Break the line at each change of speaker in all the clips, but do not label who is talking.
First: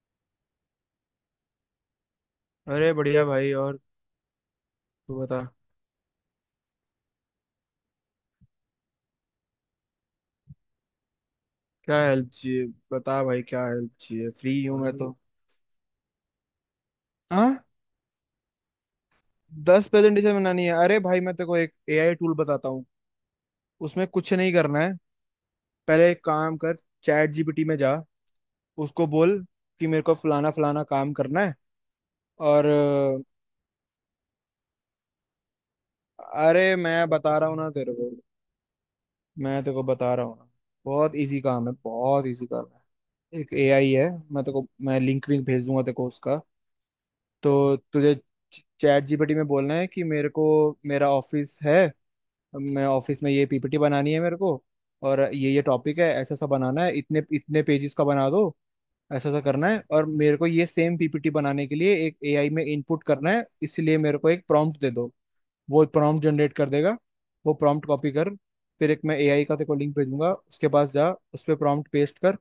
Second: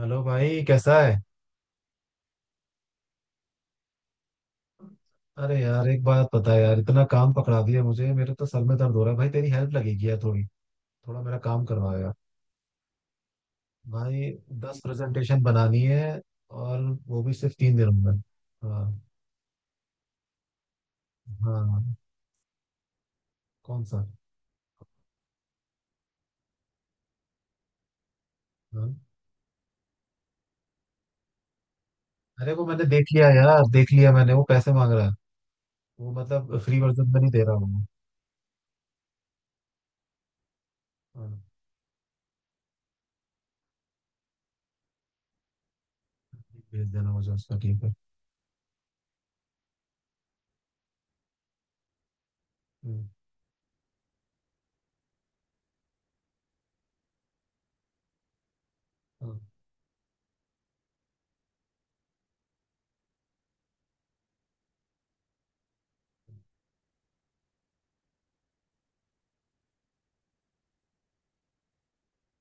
Hello भाई, कैसा है।
अरे बढ़िया भाई। और तू बता।
अरे यार, एक बात पता है यार, इतना काम पकड़ा दिया मुझे, मेरे तो सर में दर्द हो रहा है। भाई तेरी हेल्प लगेगी यार थोड़ी। थोड़ा मेरा काम
क्या
करवाओ यार।
हेल्प चाहिए? बता भाई, क्या हेल्प
भाई,
चाहिए? फ्री हूँ
दस
मैं तो।
प्रेजेंटेशन बनानी है। और वो भी सिर्फ
हाँ।
3 दिनों में। हाँ।
10 प्रेजेंटेशन बनानी है? अरे भाई, मैं तेरे को एक
हाँ।
एआई टूल बताता हूँ।
कौन सा?
उसमें कुछ नहीं करना है। पहले एक काम कर, चैट जीपीटी में जा।
हाँ।
उसको बोल कि मेरे को फलाना फलाना काम करना है।
अरे वो
और
मैंने देख लिया यार, देख लिया मैंने। वो पैसे मांग रहा है वो, मतलब
अरे
फ्री
मैं
वर्जन में नहीं
बता
दे
रहा
रहा
हूँ
हूँ
ना
मैं।
तेरे को। मैं तेरे को बता रहा हूँ ना। बहुत
हाँ,
इजी काम है, बहुत इजी काम है। एक एआई है। मैं तेरे को मैं लिंक विंक भेज दूंगा तेरे को उसका।
भेज देना मुझे उसका,
तो
ठीक है।
तुझे चैट जीपीटी में बोलना है कि मेरे को, मेरा ऑफिस है, मैं
हम्म।
ऑफिस में ये पीपीटी बनानी है मेरे को, और ये टॉपिक है, ऐसा सा बनाना है, इतने इतने पेजेस का बना दो, ऐसा सा
हाँ।
करना है, और मेरे को ये सेम पीपीटी बनाने के लिए एक एआई में इनपुट करना है, इसलिए मेरे को एक प्रॉम्प्ट दे दो। वो प्रॉम्प्ट जनरेट कर देगा। वो प्रॉम्प्ट कॉपी कर। फिर एक, मैं एआई का तेरे को लिंक भेजूंगा, उसके पास जा, उस पर प्रॉम्प्ट पेस्ट कर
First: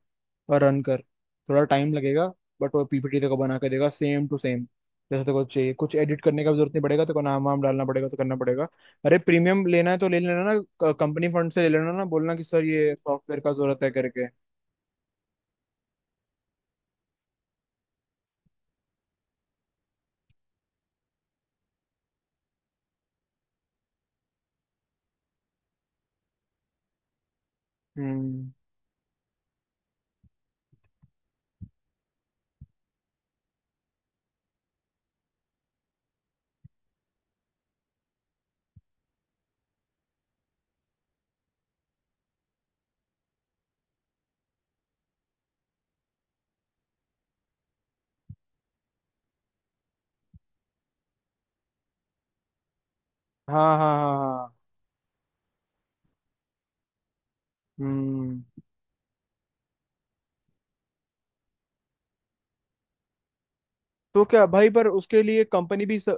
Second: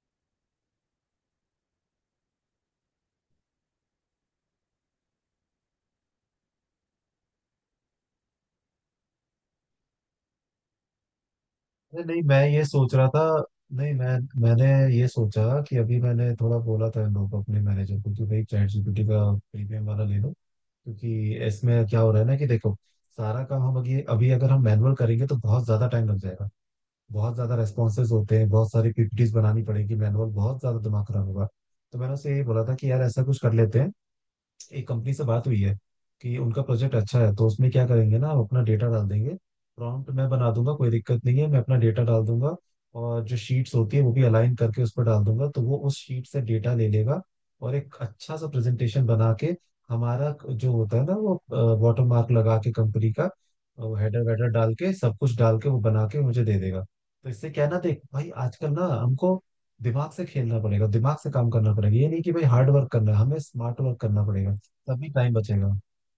और रन कर। थोड़ा टाइम लगेगा, बट वो पीपीटी तेरे को बना के देगा सेम टू सेम जैसे तेरे को चाहिए। कुछ एडिट करने का भी जरूरत नहीं पड़ेगा। तेरे को नाम वाम डालना पड़ेगा तो करना पड़ेगा। अरे प्रीमियम लेना है तो ले लेना ना, कंपनी फंड से ले लेना
अरे
ना,
नहीं,
बोलना कि
मैं ये
सर,
सोच
ये
रहा था।
सॉफ्टवेयर का जरूरत है
नहीं मैं
करके।
मैंने ये सोचा कि अभी मैंने थोड़ा बोला था इन लोगों को, अपने मैनेजर को कि भाई चैट जीपीटी का प्रीमियम वाला ले लो। क्योंकि इसमें क्या हो रहा है ना, कि देखो, सारा काम हम अभी अभी अगर हम मैनुअल करेंगे तो बहुत ज्यादा टाइम लग जाएगा। बहुत ज्यादा रेस्पॉन्सेज होते हैं,
हम्म।
बहुत सारी पीपीटीज बनानी पड़ेगी मैनुअल, बहुत ज्यादा दिमाग खराब होगा। तो मैंने उससे यही बोला था कि यार ऐसा कुछ कर लेते हैं। एक कंपनी से बात हुई है कि उनका प्रोजेक्ट अच्छा है, तो उसमें क्या करेंगे ना, हम अपना डेटा डाल देंगे। प्रॉम्प्ट मैं बना दूंगा, कोई दिक्कत नहीं है। मैं अपना डेटा डाल दूंगा, और जो शीट्स होती है वो भी अलाइन करके उस पर डाल दूंगा, तो वो उस शीट से डेटा ले लेगा। और एक अच्छा सा प्रेजेंटेशन बना के, हमारा जो होता है ना वो, वाटर मार्क लगा के कंपनी का,
हाँ हाँ हाँ
हेडर वेडर
हाँ।
डाल के, सब कुछ डाल के वो बना के मुझे दे देगा। तो इससे क्या है ना, देख भाई,
हम्म।
आजकल ना हमको दिमाग से खेलना पड़ेगा, दिमाग से काम करना पड़ेगा। ये नहीं कि भाई हार्ड वर्क करना है, हमें स्मार्ट वर्क
तो
करना
क्या
पड़ेगा।
भाई? पर
तभी टाइम बचेगा।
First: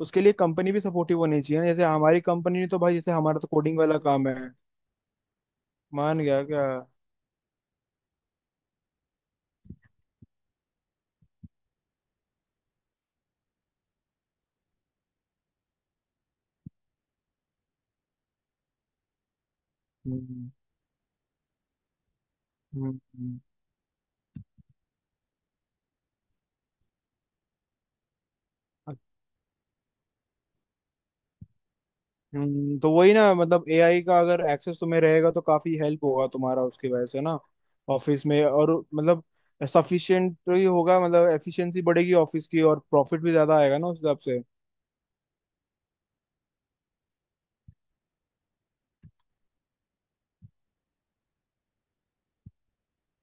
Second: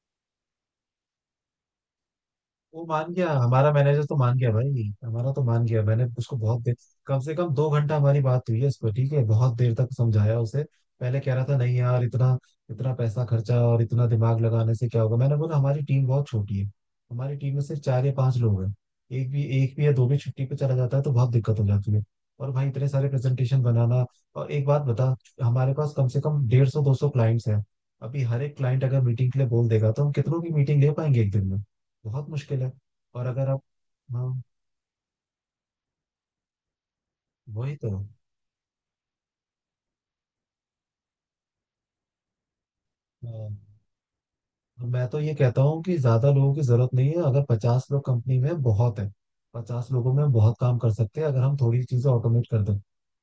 उसके लिए कंपनी भी सपोर्टिव होनी चाहिए ना, जैसे हमारी कंपनी ने तो
वो
भाई, जैसे
मान गया,
हमारा तो
हमारा
कोडिंग वाला
मैनेजर तो
काम है।
मान गया भाई, हमारा तो मान गया। मैंने
मान
उसको
गया
बहुत
क्या?
देर, कम से कम 2 घंटा हमारी बात हुई है उसको, ठीक है, बहुत देर तक समझाया उसे। पहले कह रहा था नहीं यार, इतना इतना पैसा खर्चा और इतना दिमाग लगाने से क्या होगा। मैंने बोला हमारी टीम बहुत छोटी है। हमारी टीम में सिर्फ 4 या 5 लोग हैं। एक भी या दो भी छुट्टी
हम्म।
पे चला जाता है तो बहुत दिक्कत हो जाती है। और भाई इतने
हम्म।
सारे
हम्म।
प्रेजेंटेशन बनाना। और एक बात बता, हमारे पास कम से कम 150, 200 क्लाइंट्स हैं। अभी हर एक क्लाइंट अगर
अच्छा।
मीटिंग के लिए बोल देगा तो हम कितनों की मीटिंग ले पाएंगे एक दिन में? बहुत मुश्किल है।
हम्म। तो वही
और
ना,
अगर आप।
मतलब एआई का अगर
हाँ।
एक्सेस तुम्हें रहेगा तो काफी हेल्प होगा तुम्हारा, उसकी वजह से ना
वही तो।
ऑफिस में। और मतलब सफिशिएंट ही होगा, मतलब एफिशिएंसी बढ़ेगी ऑफिस की और प्रॉफिट भी
हाँ।
ज्यादा आएगा ना उस हिसाब से।
तो मैं तो ये कहता हूँ कि ज्यादा लोगों की जरूरत नहीं है। अगर 50 लोग कंपनी में बहुत है। 50 लोगों में हम बहुत काम कर सकते हैं अगर हम थोड़ी चीजें ऑटोमेट कर दें।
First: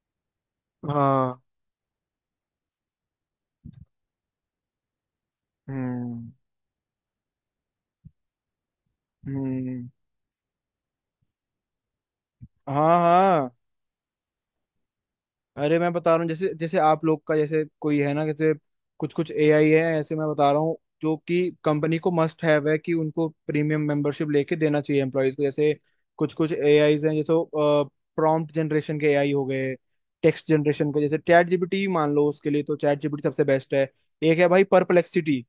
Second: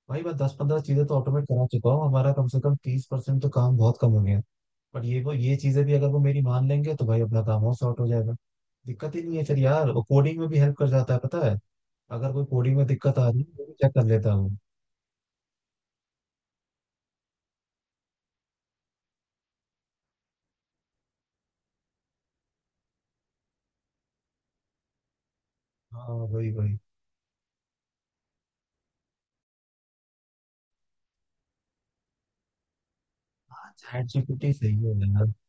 भाई मैं 10-15 चीजें तो
हाँ।
ऑटोमेट करा चुका हूँ, हमारा कम से कम 30% तो काम बहुत कम हो गया है। बट ये चीजें भी अगर वो
हम्म।
मेरी मान लेंगे तो भाई अपना काम और सॉर्ट हो जाएगा। दिक्कत ही नहीं है फिर यार।
हम्म।
वो कोडिंग में भी हेल्प कर जाता है पता है। अगर कोई कोडिंग में
हाँ
दिक्कत आ रही है
हाँ।
वो भी चेक कर लेता हूँ।
अरे मैं बता रहा हूँ, जैसे जैसे आप लोग का, जैसे कोई है ना, जैसे कुछ कुछ एआई है ऐसे, मैं बता रहा हूँ जो कि कंपनी को मस्ट हैव है, कि उनको प्रीमियम मेंबरशिप लेके देना चाहिए एम्प्लॉयज को। जैसे
हाँ।
कुछ
वही
कुछ
वही।
एआईज हैं, जैसे प्रॉम्प्ट जनरेशन के एआई हो गए, टेक्स्ट जनरेशन के, जैसे चैट जीपीटी मान लो, उसके लिए तो चैट जीपीटी सबसे बेस्ट है।
चैट
एक है
जीपीटी
भाई
सही है यार।
परप्लेक्सिटी।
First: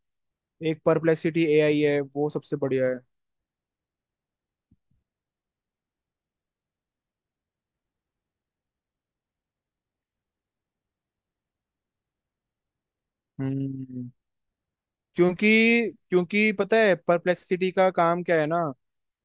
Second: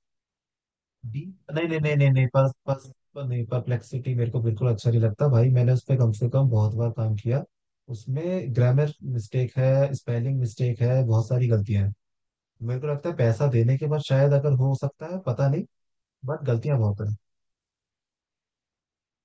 एक परप्लेक्सिटी
डीप नहीं, नहीं
एआई
नहीं
है,
नहीं नहीं।
वो
पर,
सबसे
पर,
बढ़िया है।
पर नहीं, परप्लेक्सिटी मेरे को बिल्कुल अच्छा नहीं लगता भाई। मैंने उस पर कम से कम बहुत बार काम किया। उसमें ग्रामर मिस्टेक है, स्पेलिंग मिस्टेक है, बहुत सारी गलतियां हैं। मेरे को लगता है पैसा देने के बाद
हम्म।
शायद, अगर हो सकता है,
क्योंकि
पता नहीं। बट
क्योंकि पता
गलतियां
है
बहुत हैं।
परप्लेक्सिटी का काम क्या है ना।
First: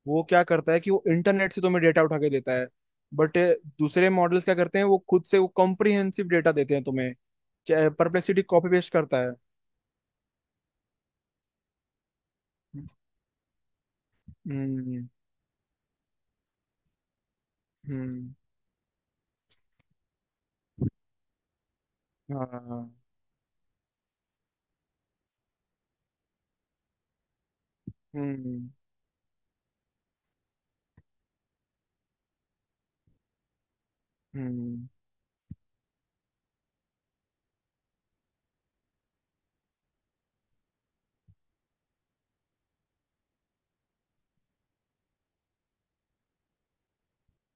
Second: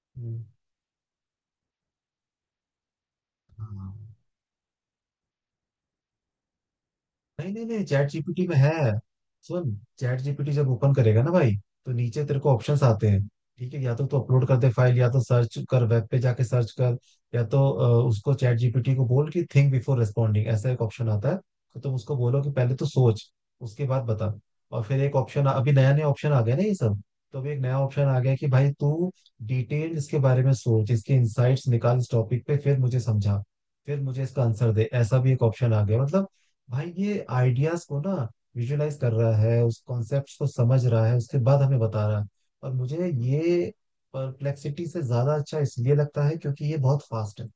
वो
हम्म।
क्या करता है कि वो इंटरनेट से तुम्हें डेटा उठा के देता है। बट
हाँ।
दूसरे मॉडल्स क्या करते हैं, वो खुद से वो कॉम्प्रिहेंसिव डेटा देते हैं तुम्हें।
नहीं नहीं नहीं, चैट
परप्लेक्सिटी
जीपीटी में
कॉपी पेस्ट
है।
करता है।
सुन, चैट जीपीटी जब ओपन करेगा ना भाई, तो नीचे तेरे को ऑप्शंस आते हैं। ठीक है, या तो तू अपलोड कर दे फाइल,
हम्म।
या तो सर्च कर, वेब पे जाके सर्च कर। या तो उसको
हम्म।
चैट जीपीटी को बोल कि थिंक बिफोर रेस्पॉन्डिंग, ऐसा एक ऑप्शन आता है। तो तुम उसको बोलो कि पहले
हाँ।
तो सोच, उसके बाद बता। और फिर एक ऑप्शन, अभी नया नया ऑप्शन आ गया ना ये सब। तो अभी एक नया ऑप्शन आ गया है कि
हम्म।
भाई तू डिटेल इसके बारे में सोच, इसके इंसाइट्स निकाल इस टॉपिक पे, फिर मुझे समझा, फिर मुझे इसका आंसर
हम्म।
दे। ऐसा भी एक ऑप्शन आ गया मतलब। भाई ये आइडियाज को ना विजुलाइज कर रहा है, उस कॉन्सेप्ट को समझ रहा है, उसके बाद हमें बता रहा है। और मुझे ये परप्लेक्सिटी से ज्यादा अच्छा इसलिए लगता है क्योंकि ये बहुत फास्ट है।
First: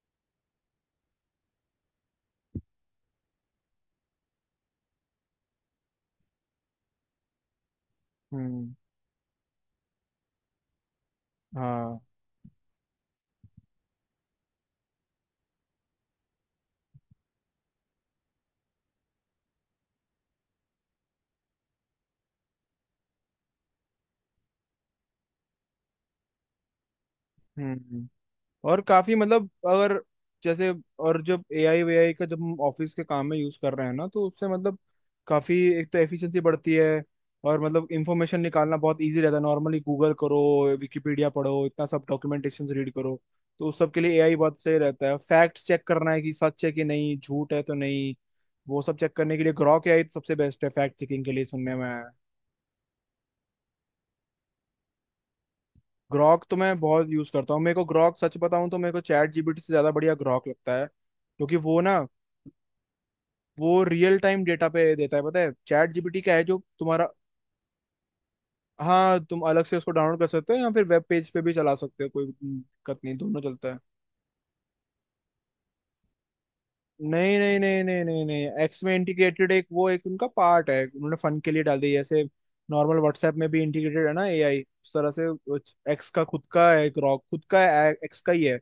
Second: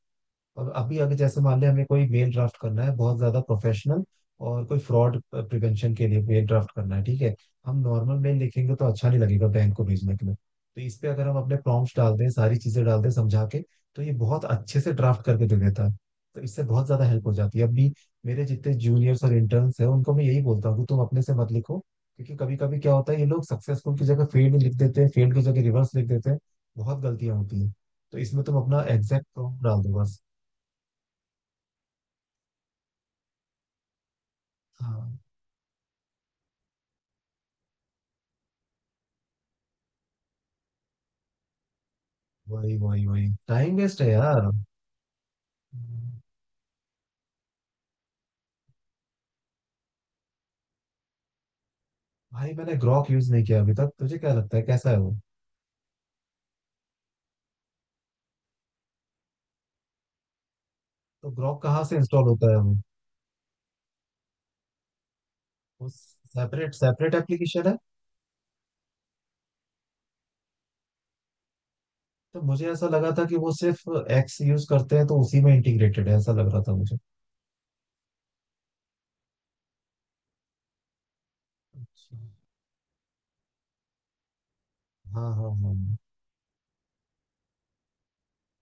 और अभी अगर जैसे मान ले, हमें कोई मेल ड्राफ्ट करना है बहुत ज्यादा प्रोफेशनल, और कोई फ्रॉड प्रिवेंशन के लिए मेल ड्राफ्ट करना है, ठीक है। हम नॉर्मल मेल
हम्म।
लिखेंगे तो अच्छा नहीं लगेगा बैंक को भेजने के लिए। तो इस पे अगर हम अपने प्रॉम्प्ट
हाँ।
डाल दें, सारी चीजें डाल दें समझा के, तो ये बहुत अच्छे से ड्राफ्ट करके दे देता है। तो इससे बहुत ज्यादा हेल्प हो जाती है। अभी मेरे जितने जूनियर्स और इंटर्न्स हैं उनको मैं यही बोलता हूँ कि तुम अपने से मत लिखो, क्योंकि कभी कभी क्या होता है ये लोग सक्सेसफुल की जगह फेल्ड लिख देते हैं, फेल्ड की जगह रिवर्स लिख देते हैं, बहुत गलतियां होती हैं।
हम्म।
तो इसमें तुम
और
अपना
काफी
एग्जैक्ट
मतलब,
प्रॉम्प्ट डाल दो
अगर
बस।
जैसे, और जब एआई वेआई का, जब हम ऑफिस के काम में यूज कर रहे हैं ना, तो उससे मतलब
हाँ,
काफी, एक तो एफिशिएंसी बढ़ती है, और मतलब इंफॉर्मेशन निकालना बहुत इजी रहता है। नॉर्मली गूगल करो, विकिपीडिया पढ़ो, इतना सब डॉक्यूमेंटेशन
वही
रीड
वही
करो,
वही।
तो
टाइम
उस सब
वेस्ट
के
है
लिए एआई
यार।
बहुत सही रहता है। फैक्ट चेक करना है कि सच है कि नहीं, झूठ है तो नहीं, वो सब चेक करने के लिए ग्रॉक एआई सबसे बेस्ट है, फैक्ट चेकिंग के लिए, सुनने में आया है।
भाई मैंने ग्रॉक यूज नहीं किया अभी तक। तुझे क्या लगता है कैसा है वो?
ग्रॉक तो मैं बहुत यूज करता हूँ। मेरे को ग्रॉक, सच बताऊं तो मेरे को चैट जीपीटी से ज्यादा बढ़िया ग्रॉक लगता है,
तो
क्योंकि
ग्रॉक
वो
कहाँ से
ना,
इंस्टॉल होता है वो?
वो रियल टाइम डेटा पे देता है, पता है?
वो
चैट जीपीटी क्या है जो
सेपरेट
तुम्हारा।
सेपरेट एप्लीकेशन है।
हाँ, तुम अलग से उसको डाउनलोड कर सकते हो या फिर वेब पेज पे भी चला सकते हो, कोई
तो मुझे ऐसा
दिक्कत
लगा
नहीं,
था कि
दोनों
वो
चलता है।
सिर्फ एक्स यूज करते हैं तो उसी में इंटीग्रेटेड है, ऐसा लग रहा था मुझे।
नहीं नहीं नहीं नहीं नहीं नहीं, एक्स में इंटीग्रेटेड एक, वो एक उनका पार्ट है, उन्होंने फन के लिए डाल दिया,
अच्छा।
जैसे नॉर्मल व्हाट्सएप में भी इंटीग्रेटेड है ना एआई उस तरह से।
हाँ हाँ हाँ।
एक्स का खुद का एक रॉक, खुद का, एक्स का ही है।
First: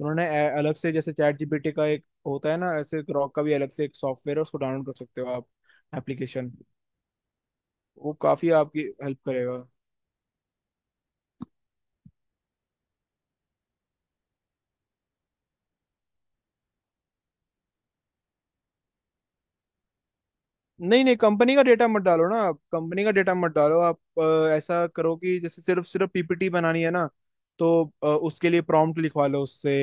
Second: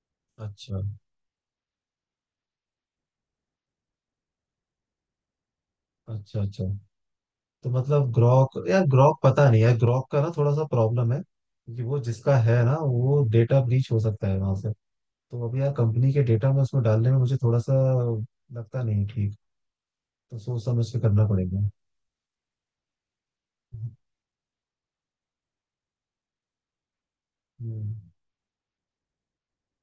उन्होंने अलग
अच्छा।
से, जैसे चैट जीपीटी का एक होता है ना, ऐसे रॉक का भी अलग से एक सॉफ्टवेयर है, उसको डाउनलोड कर सकते हो आप,
अच्छा।
एप्लीकेशन।
अच्छा, तो मतलब
वो काफी
ग्रॉक
आपकी
यार,
हेल्प
ग्रॉक पता नहीं
करेगा।
यार, ग्रॉक का ना थोड़ा सा प्रॉब्लम है, क्योंकि वो जिसका है ना, वो डेटा ब्रीच हो सकता है वहां से। तो अभी यार कंपनी के डेटा में उसमें डालने में मुझे थोड़ा सा लगता नहीं ठीक, तो सोच समझ के
नहीं नहीं,
करना
कंपनी का
पड़ेगा।
डेटा मत डालो ना आप, कंपनी का डेटा मत डालो आप। ऐसा करो कि जैसे सिर्फ सिर्फ पीपीटी बनानी है ना, तो
हम्म।
उसके लिए प्रॉम्प्ट लिखवा लो उससे।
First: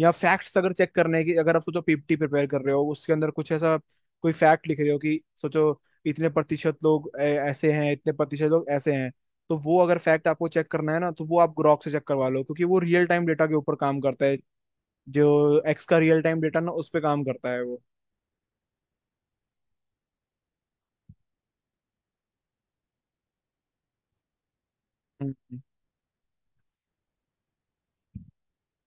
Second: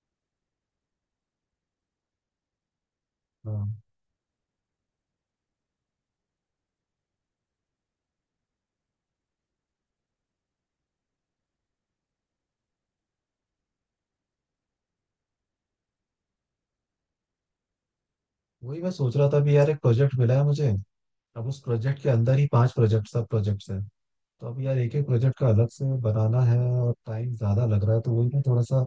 या फैक्ट्स अगर चेक करने की, अगर आप सोचो पीपीटी प्रिपेयर कर रहे हो, उसके अंदर कुछ
हाँ,
ऐसा कोई फैक्ट लिख रहे हो, कि सोचो इतने प्रतिशत लोग ऐसे हैं, इतने प्रतिशत लोग ऐसे हैं, तो वो अगर फैक्ट आपको चेक करना है ना, तो वो आप ग्रॉक से चेक करवा लो, क्योंकि वो रियल टाइम डेटा के ऊपर काम करता है, जो एक्स का रियल टाइम डेटा ना, उस पर काम करता है वो।
वही मैं सोच रहा था। अभी यार एक प्रोजेक्ट मिला है मुझे। अब उस प्रोजेक्ट के अंदर ही 5 प्रोजेक्ट, सब प्रोजेक्ट्स हैं। तो अब यार एक एक प्रोजेक्ट का
हम्म।
अलग से बनाना है, और टाइम ज्यादा लग रहा है, तो वही मैं थोड़ा सा।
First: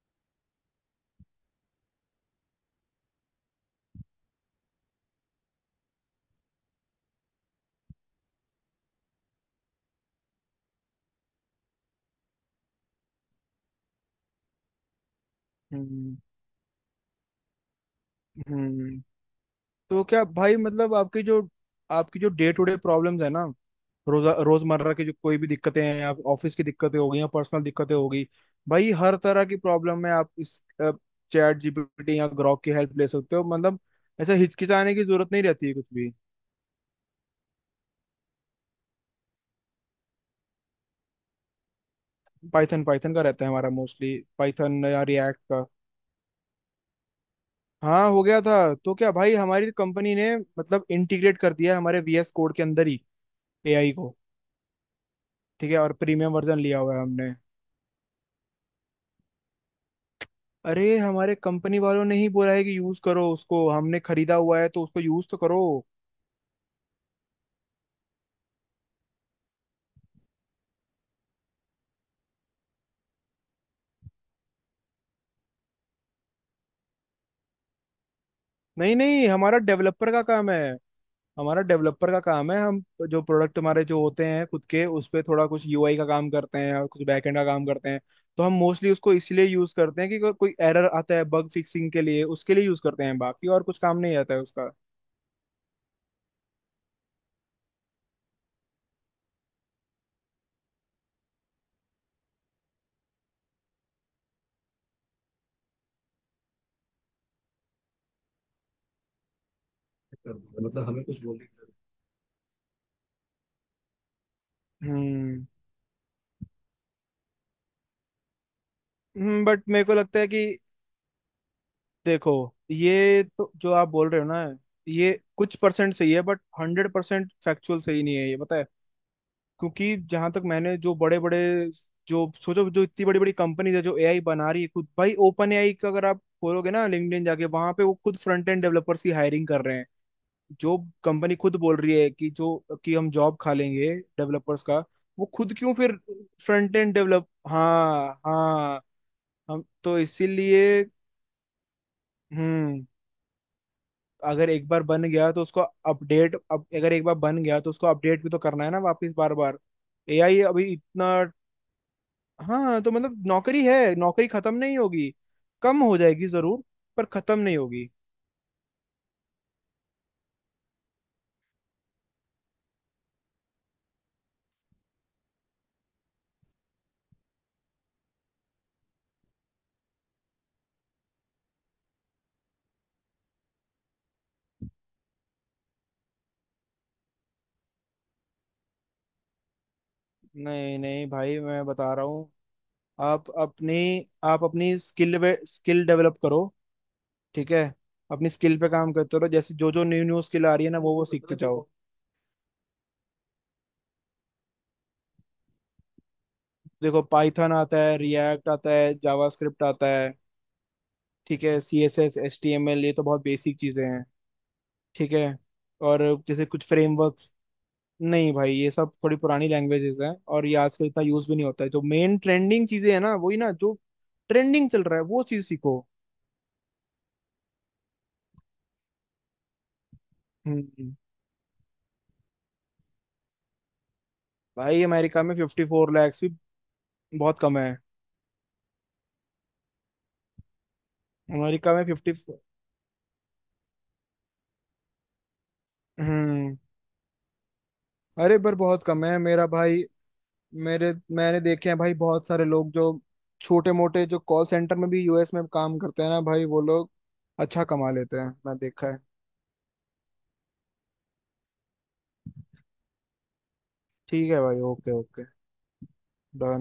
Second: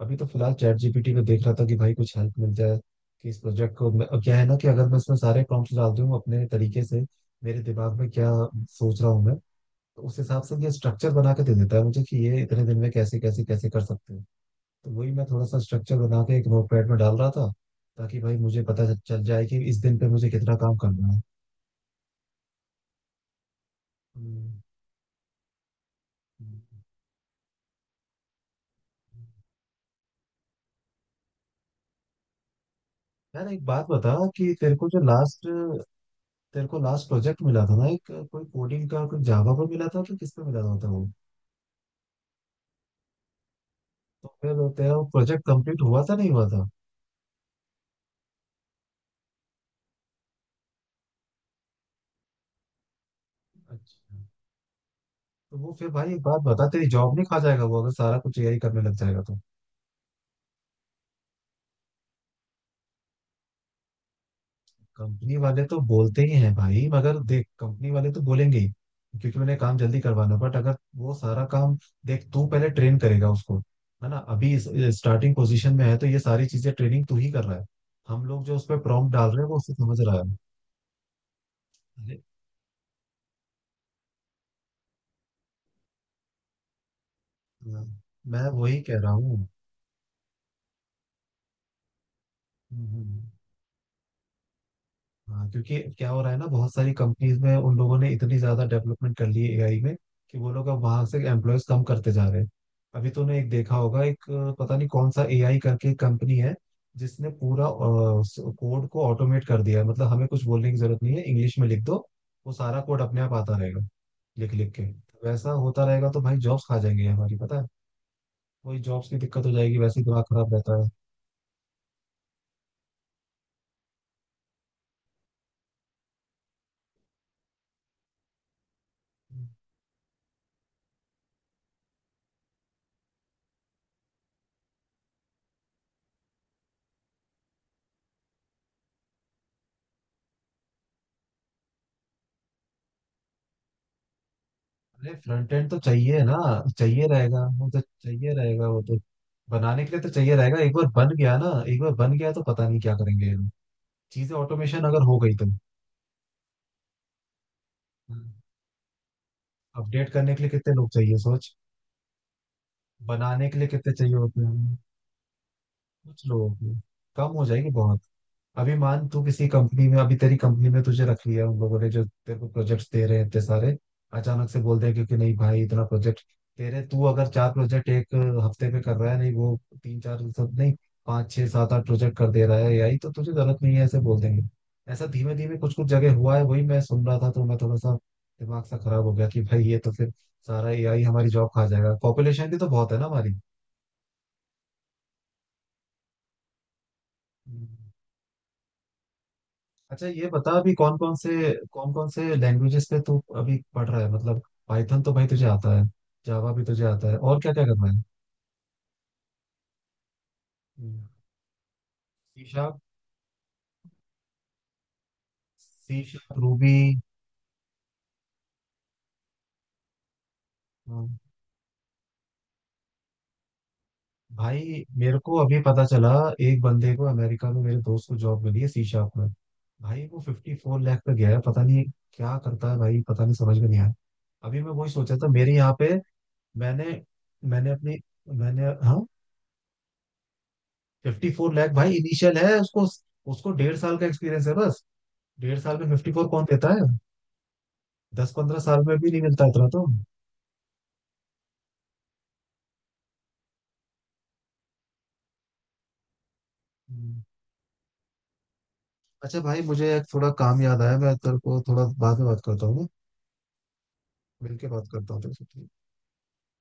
अभी तो फिलहाल चैट जीपीटी में देख रहा था कि भाई कुछ हेल्प मिल जाए, कि इस प्रोजेक्ट को मैं, अब क्या है ना कि अगर मैं इसमें सारे प्रॉम्प्ट्स डाल दूं अपने तरीके से, मेरे दिमाग में क्या सोच रहा हूँ मैं। तो उस हिसाब से ये स्ट्रक्चर बना के दे देता है मुझे कि ये इतने दिन में कैसे कैसे कैसे कर सकते हैं। तो वही मैं थोड़ा सा स्ट्रक्चर
हम्म।
बना के एक नोटपैड में डाल रहा था, ताकि भाई मुझे पता
हम्म।
चल जाए कि इस दिन
तो
पे
क्या
मुझे कितना
भाई,
काम
मतलब
करना है।
आपकी जो डे टू डे प्रॉब्लम्स है ना, रोजा
हम्म।
रोजमर्रा की जो कोई भी दिक्कतें हैं आप, ऑफिस की
हम्म।
दिक्कतें हो गई या पर्सनल दिक्कतें हो गई, भाई हर तरह की प्रॉब्लम में आप इस चैट जीपीटी या ग्रॉक की हेल्प ले सकते हो,
यार एक
मतलब
बात बता
ऐसा
कि
हिचकिचाने की जरूरत नहीं रहती है कुछ भी।
तेरे को लास्ट प्रोजेक्ट मिला था ना, एक कोई कोडिंग का, कोई जावा पे मिला था कि किस पे मिला था वो?
पाइथन। पाइथन का रहता है हमारा, मोस्टली
तो फिर
पाइथन
तेरा
या
वो
रिएक्ट
प्रोजेक्ट
का।
कंप्लीट हुआ था नहीं हुआ था?
हाँ, हो गया था। तो क्या भाई, हमारी कंपनी ने मतलब इंटीग्रेट कर दिया है हमारे वीएस कोड के अंदर ही एआई को।
अच्छा, तो
ठीक
वो
है,
फिर
और
भाई एक
प्रीमियम
बात
वर्जन
बता,
लिया
तेरी
हुआ है
जॉब नहीं
हमने।
खा जाएगा वो अगर सारा कुछ यही करने लग जाएगा तो?
अरे, हमारे कंपनी वालों ने ही बोला है कि यूज करो उसको, हमने खरीदा हुआ है तो उसको यूज
कंपनी
तो
वाले
करो।
तो बोलते ही हैं भाई, मगर देख, कंपनी वाले तो बोलेंगे ही क्योंकि उन्हें काम जल्दी करवाना। बट अगर वो सारा काम, देख, तू पहले ट्रेन करेगा उसको, है ना। अभी स्टार्टिंग पोजीशन में है, तो ये सारी चीजें ट्रेनिंग तू ही कर रहा है। हम लोग जो उस पर
नहीं
प्रॉम्प्ट
नहीं,
डाल रहे हैं वो उससे समझ रहा है।
हमारा डेवलपर का
अरे,
काम है, हम जो प्रोडक्ट हमारे जो होते हैं खुद के, उस पे थोड़ा कुछ यूआई का काम करते हैं और कुछ बैकएंड का काम करते हैं। तो
मैं
हम
वही
मोस्टली
कह रहा
उसको इसलिए यूज करते हैं कि अगर कोई एरर आता है, बग फिक्सिंग के लिए उसके लिए यूज करते हैं,
हूँ।
बाकी और कुछ काम नहीं आता है उसका।
हाँ। क्योंकि क्या हो रहा है ना, बहुत सारी कंपनीज में उन लोगों ने इतनी ज्यादा डेवलपमेंट कर ली है एआई में कि वो लोग अब वहां से एम्प्लॉयज कम करते जा रहे हैं। अभी तूने एक देखा होगा, एक पता नहीं कौन सा एआई करके कंपनी है, जिसने पूरा कोड को ऑटोमेट कर दिया है, मतलब हमें कुछ बोलने की जरूरत नहीं है, इंग्लिश में लिख दो, वो सारा कोड अपने आप आता रहेगा। लिख लिख के
हम्म।
वैसा होता रहेगा, तो भाई जॉब्स खा जाएंगे हमारी, पता है। वही जॉब्स की दिक्कत हो
बट
जाएगी,
मेरे को
वैसे ही
लगता
दिमाग
है कि,
खराब रहता
देखो, ये तो जो आप बोल रहे हो ना, ये कुछ परसेंट सही है, बट 100% फैक्चुअल सही नहीं है ये, पता है?
है।
क्योंकि जहां तक मैंने, जो बड़े बड़े, जो सोचो जो इतनी बड़ी बड़ी कंपनीज है जो एआई बना रही है खुद, भाई ओपन एआई का अगर आप खोलोगे ना लिंक्डइन जाके, वहां पे वो खुद फ्रंट एंड डेवलपर्स की हायरिंग कर रहे हैं। जो कंपनी खुद बोल रही है कि, जो कि हम जॉब खा लेंगे डेवलपर्स का,
अरे
वो
फ्रंट
खुद
एंड
क्यों
तो
फिर
चाहिए ना।
फ्रंट एंड
चाहिए
डेवलप?
रहेगा वो तो,
हाँ
चाहिए रहेगा
हाँ।
वो तो,
हम
बनाने के
तो
लिए तो चाहिए रहेगा। एक
इसीलिए।
बार बन गया ना, एक बार बन गया तो पता नहीं
हम्म।
क्या करेंगे ये लोग। चीजें
अगर एक बार
ऑटोमेशन अगर
बन
हो
गया
गई
तो
तो,
उसको अपडेट, अब अगर एक बार बन गया तो उसको अपडेट भी तो करना है ना वापस, बार बार।
अपडेट करने
एआई
के लिए
अभी
कितने लोग
इतना।
चाहिए सोच,
हाँ, तो मतलब
बनाने के
नौकरी
लिए कितने
है,
चाहिए
नौकरी
होते
खत्म
हैं।
नहीं होगी, कम हो
कुछ
जाएगी
लोगों
जरूर,
को।
पर
कम
खत्म
हो
नहीं
जाएगी
होगी।
बहुत। अभी मान तू किसी कंपनी में, अभी तेरी कंपनी में तुझे रख लिया उन लोगों ने जो तेरे को प्रोजेक्ट्स दे रहे हैं इतने सारे, अचानक से बोल दिया, क्योंकि नहीं भाई इतना प्रोजेक्ट, तेरे तू अगर 4 प्रोजेक्ट 1 हफ्ते में कर रहा है, नहीं वो तीन चार सब नहीं 5, 6, 7, 8 प्रोजेक्ट कर दे रहा है, यही तो तुझे जरूरत नहीं है ऐसे बोल देंगे। ऐसा धीमे धीमे कुछ कुछ जगह हुआ है, वही मैं सुन रहा था, तो मैं थोड़ा सा दिमाग सा खराब हो गया कि भाई ये तो फिर सारा
नहीं
एआई
नहीं
हमारी
भाई,
जॉब
मैं
खा
बता
जाएगा।
रहा हूँ,
पॉपुलेशन भी तो बहुत है ना
आप
हमारी।
अपनी आप अपनी स्किल स्किल डेवलप करो। ठीक है?
हम्म।
अपनी स्किल पे काम करते रहो, जैसे जो जो न्यू
अच्छा
न्यू
ये
स्किल
बता
आ रही है
अभी
ना, वो
कौन
वो
कौन
सीखते
से
जाओ।
कौन कौन से लैंग्वेजेस पे तू अभी पढ़ रहा है, मतलब पाइथन तो भाई तुझे आता है, जावा भी तुझे
देखो,
आता है, और
पाइथन
क्या क्या कर
आता
रहा
है,
है?
रिएक्ट आता है, जावास्क्रिप्ट आता है, ठीक है, C S S H
C
T M
sharp.
L ये तो बहुत बेसिक चीजें हैं। ठीक है। और
सी शार्प,
जैसे कुछ
रूबी।
फ्रेमवर्क्स, नहीं भाई ये सब थोड़ी पुरानी लैंग्वेजेस हैं और ये आजकल इतना यूज भी नहीं होता है, जो मेन ट्रेंडिंग चीजें हैं ना, वही ना, जो ट्रेंडिंग चल
भाई
रहा है
मेरे
वो
को
चीज
अभी
सीखो।
पता चला एक बंदे को, अमेरिका में मेरे दोस्त को जॉब मिली है सी शार्प में। भाई वो फिफ्टी फोर
हम्म।
लाख पे गया है, पता नहीं क्या करता है भाई, पता नहीं समझ में नहीं आया। अभी मैं
भाई
वही सोचा
अमेरिका
था
में
मेरे
फिफ्टी
यहाँ पे।
फोर लैक्स भी
मैंने
बहुत कम है।
मैंने अपनी मैंने हाँ, 54 लैख
अमेरिका में
भाई
फिफ्टी।
इनिशियल है उसको। उसको डेढ़ साल का एक्सपीरियंस है बस। 1.5 साल में 54 कौन
हम्म।
देता है? दस
अरे पर
पंद्रह साल
बहुत
में
कम
भी
है
नहीं
मेरा
मिलता इतना
भाई।
तो।
मेरे मैंने देखे हैं भाई बहुत सारे लोग जो छोटे मोटे, जो कॉल सेंटर में भी यूएस में काम करते हैं ना भाई, वो लोग
हम्म।
अच्छा कमा लेते हैं, मैं देखा है।
अच्छा भाई, मुझे एक थोड़ा काम याद आया, मैं तेरे को थोड़ा बाद में बात करता हूँ ना?
ठीक है भाई,
मिलके बात
ओके
करता हूँ
ओके।
तेरे से, ठीक है?
डन।